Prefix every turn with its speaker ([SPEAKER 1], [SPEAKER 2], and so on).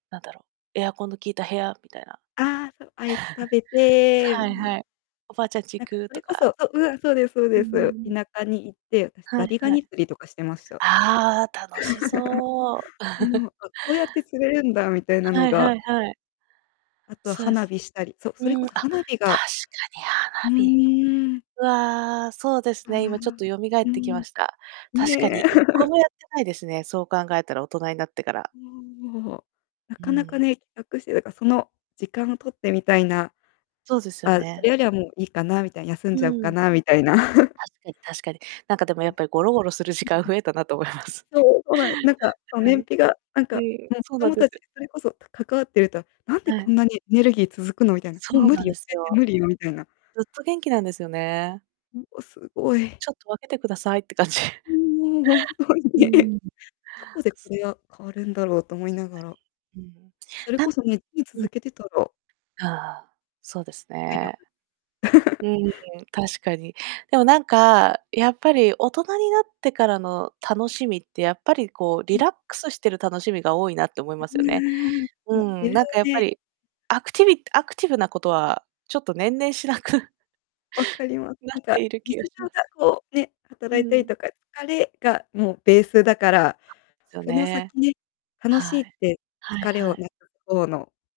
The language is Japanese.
[SPEAKER 1] なんだろう、エアコンの効いた部屋みたいな。
[SPEAKER 2] ああ、そう、アイス食べて み
[SPEAKER 1] はい
[SPEAKER 2] たいな。
[SPEAKER 1] はい、おばあちゃんち行
[SPEAKER 2] なんか
[SPEAKER 1] く
[SPEAKER 2] そ
[SPEAKER 1] と
[SPEAKER 2] れこそ
[SPEAKER 1] か。
[SPEAKER 2] ううわ、そうです、そう
[SPEAKER 1] うん
[SPEAKER 2] で
[SPEAKER 1] うんう
[SPEAKER 2] す。
[SPEAKER 1] ん。
[SPEAKER 2] 田舎に行って、私
[SPEAKER 1] は
[SPEAKER 2] ザ
[SPEAKER 1] い
[SPEAKER 2] リガ
[SPEAKER 1] はい。
[SPEAKER 2] ニ釣りとかしてました。
[SPEAKER 1] ああ、楽し そう。
[SPEAKER 2] うん、あ、こうやって釣れるんだみたいな
[SPEAKER 1] は
[SPEAKER 2] の
[SPEAKER 1] いは
[SPEAKER 2] が。
[SPEAKER 1] いはい。
[SPEAKER 2] あと
[SPEAKER 1] そで
[SPEAKER 2] 花
[SPEAKER 1] す。
[SPEAKER 2] 火したり、そ、
[SPEAKER 1] う
[SPEAKER 2] それこ
[SPEAKER 1] ん、あ、
[SPEAKER 2] そ
[SPEAKER 1] 確
[SPEAKER 2] 花火が
[SPEAKER 1] かに
[SPEAKER 2] う
[SPEAKER 1] 花火。
[SPEAKER 2] ーん。
[SPEAKER 1] わあ、そうです
[SPEAKER 2] ああ、
[SPEAKER 1] ね、今ちょっと蘇
[SPEAKER 2] う
[SPEAKER 1] ってき
[SPEAKER 2] ん、
[SPEAKER 1] ました。確かに
[SPEAKER 2] ね。
[SPEAKER 1] 1個 もやってないですね。そう考えたら大人になってから。
[SPEAKER 2] そお、な
[SPEAKER 1] う
[SPEAKER 2] かなか
[SPEAKER 1] ん。
[SPEAKER 2] ね、企画して、だからその時間を取ってみたいな。
[SPEAKER 1] そうですよ
[SPEAKER 2] あ、そ
[SPEAKER 1] ね。
[SPEAKER 2] れよりはもういいかなみたいな、休んじ
[SPEAKER 1] う
[SPEAKER 2] ゃおうか
[SPEAKER 1] ん。
[SPEAKER 2] なみたいな。
[SPEAKER 1] 確かに確かに。なんかでもや
[SPEAKER 2] う
[SPEAKER 1] っ
[SPEAKER 2] ん。
[SPEAKER 1] ぱりゴロゴロする時
[SPEAKER 2] うん
[SPEAKER 1] 間
[SPEAKER 2] うん。
[SPEAKER 1] 増えたなと思います。
[SPEAKER 2] そう、そうななんか、そう、
[SPEAKER 1] は
[SPEAKER 2] 燃
[SPEAKER 1] い。
[SPEAKER 2] 費が、なん
[SPEAKER 1] え
[SPEAKER 2] か、
[SPEAKER 1] え、
[SPEAKER 2] もう子
[SPEAKER 1] そうなん
[SPEAKER 2] 供
[SPEAKER 1] で
[SPEAKER 2] た
[SPEAKER 1] す
[SPEAKER 2] ちに
[SPEAKER 1] よ。
[SPEAKER 2] それこそか関わってると、なんで
[SPEAKER 1] は
[SPEAKER 2] こ
[SPEAKER 1] い。
[SPEAKER 2] んなにエネルギー続くの？みたいな。
[SPEAKER 1] そ
[SPEAKER 2] もう
[SPEAKER 1] う
[SPEAKER 2] 無
[SPEAKER 1] な
[SPEAKER 2] 理
[SPEAKER 1] ん
[SPEAKER 2] よ、
[SPEAKER 1] です
[SPEAKER 2] 全然
[SPEAKER 1] よ。
[SPEAKER 2] 無理よみたいな。
[SPEAKER 1] ずっと元気なんですよね。
[SPEAKER 2] もうすごい。
[SPEAKER 1] ちょっと分けてくださいって感じ。
[SPEAKER 2] もう本当に
[SPEAKER 1] う
[SPEAKER 2] ね、
[SPEAKER 1] ん。
[SPEAKER 2] どこでこれが変わるんだろうと思いな
[SPEAKER 1] な
[SPEAKER 2] がら。
[SPEAKER 1] に、うん。
[SPEAKER 2] それ
[SPEAKER 1] な
[SPEAKER 2] こ
[SPEAKER 1] ん
[SPEAKER 2] そね、つい
[SPEAKER 1] うん。
[SPEAKER 2] 続けてたら
[SPEAKER 1] ああ、そうです
[SPEAKER 2] 体力。
[SPEAKER 1] ね。う ん、確かに。でもなんか、やっぱり大人になってからの楽しみって、やっぱりこう
[SPEAKER 2] う
[SPEAKER 1] リ
[SPEAKER 2] ん。
[SPEAKER 1] ラックスしてる楽しみが多いなって思い
[SPEAKER 2] う
[SPEAKER 1] ますよね。
[SPEAKER 2] ーん、
[SPEAKER 1] う
[SPEAKER 2] もう
[SPEAKER 1] ん、
[SPEAKER 2] 余裕
[SPEAKER 1] なんかやっぱ
[SPEAKER 2] で。
[SPEAKER 1] りアクティビアクティブなことはちょっと年々しなく
[SPEAKER 2] わかります。
[SPEAKER 1] な
[SPEAKER 2] な
[SPEAKER 1] っ
[SPEAKER 2] んか
[SPEAKER 1] ている気
[SPEAKER 2] 日
[SPEAKER 1] がし
[SPEAKER 2] 常
[SPEAKER 1] ます。
[SPEAKER 2] がこうね、
[SPEAKER 1] う
[SPEAKER 2] 働いたり
[SPEAKER 1] ん。
[SPEAKER 2] とか、疲れがもうベースだから、
[SPEAKER 1] そうですよ
[SPEAKER 2] その
[SPEAKER 1] ね。
[SPEAKER 2] 先ね、楽し
[SPEAKER 1] は
[SPEAKER 2] いっ
[SPEAKER 1] い。
[SPEAKER 2] て
[SPEAKER 1] はい
[SPEAKER 2] 疲れ
[SPEAKER 1] は
[SPEAKER 2] を
[SPEAKER 1] い。
[SPEAKER 2] なくす方の。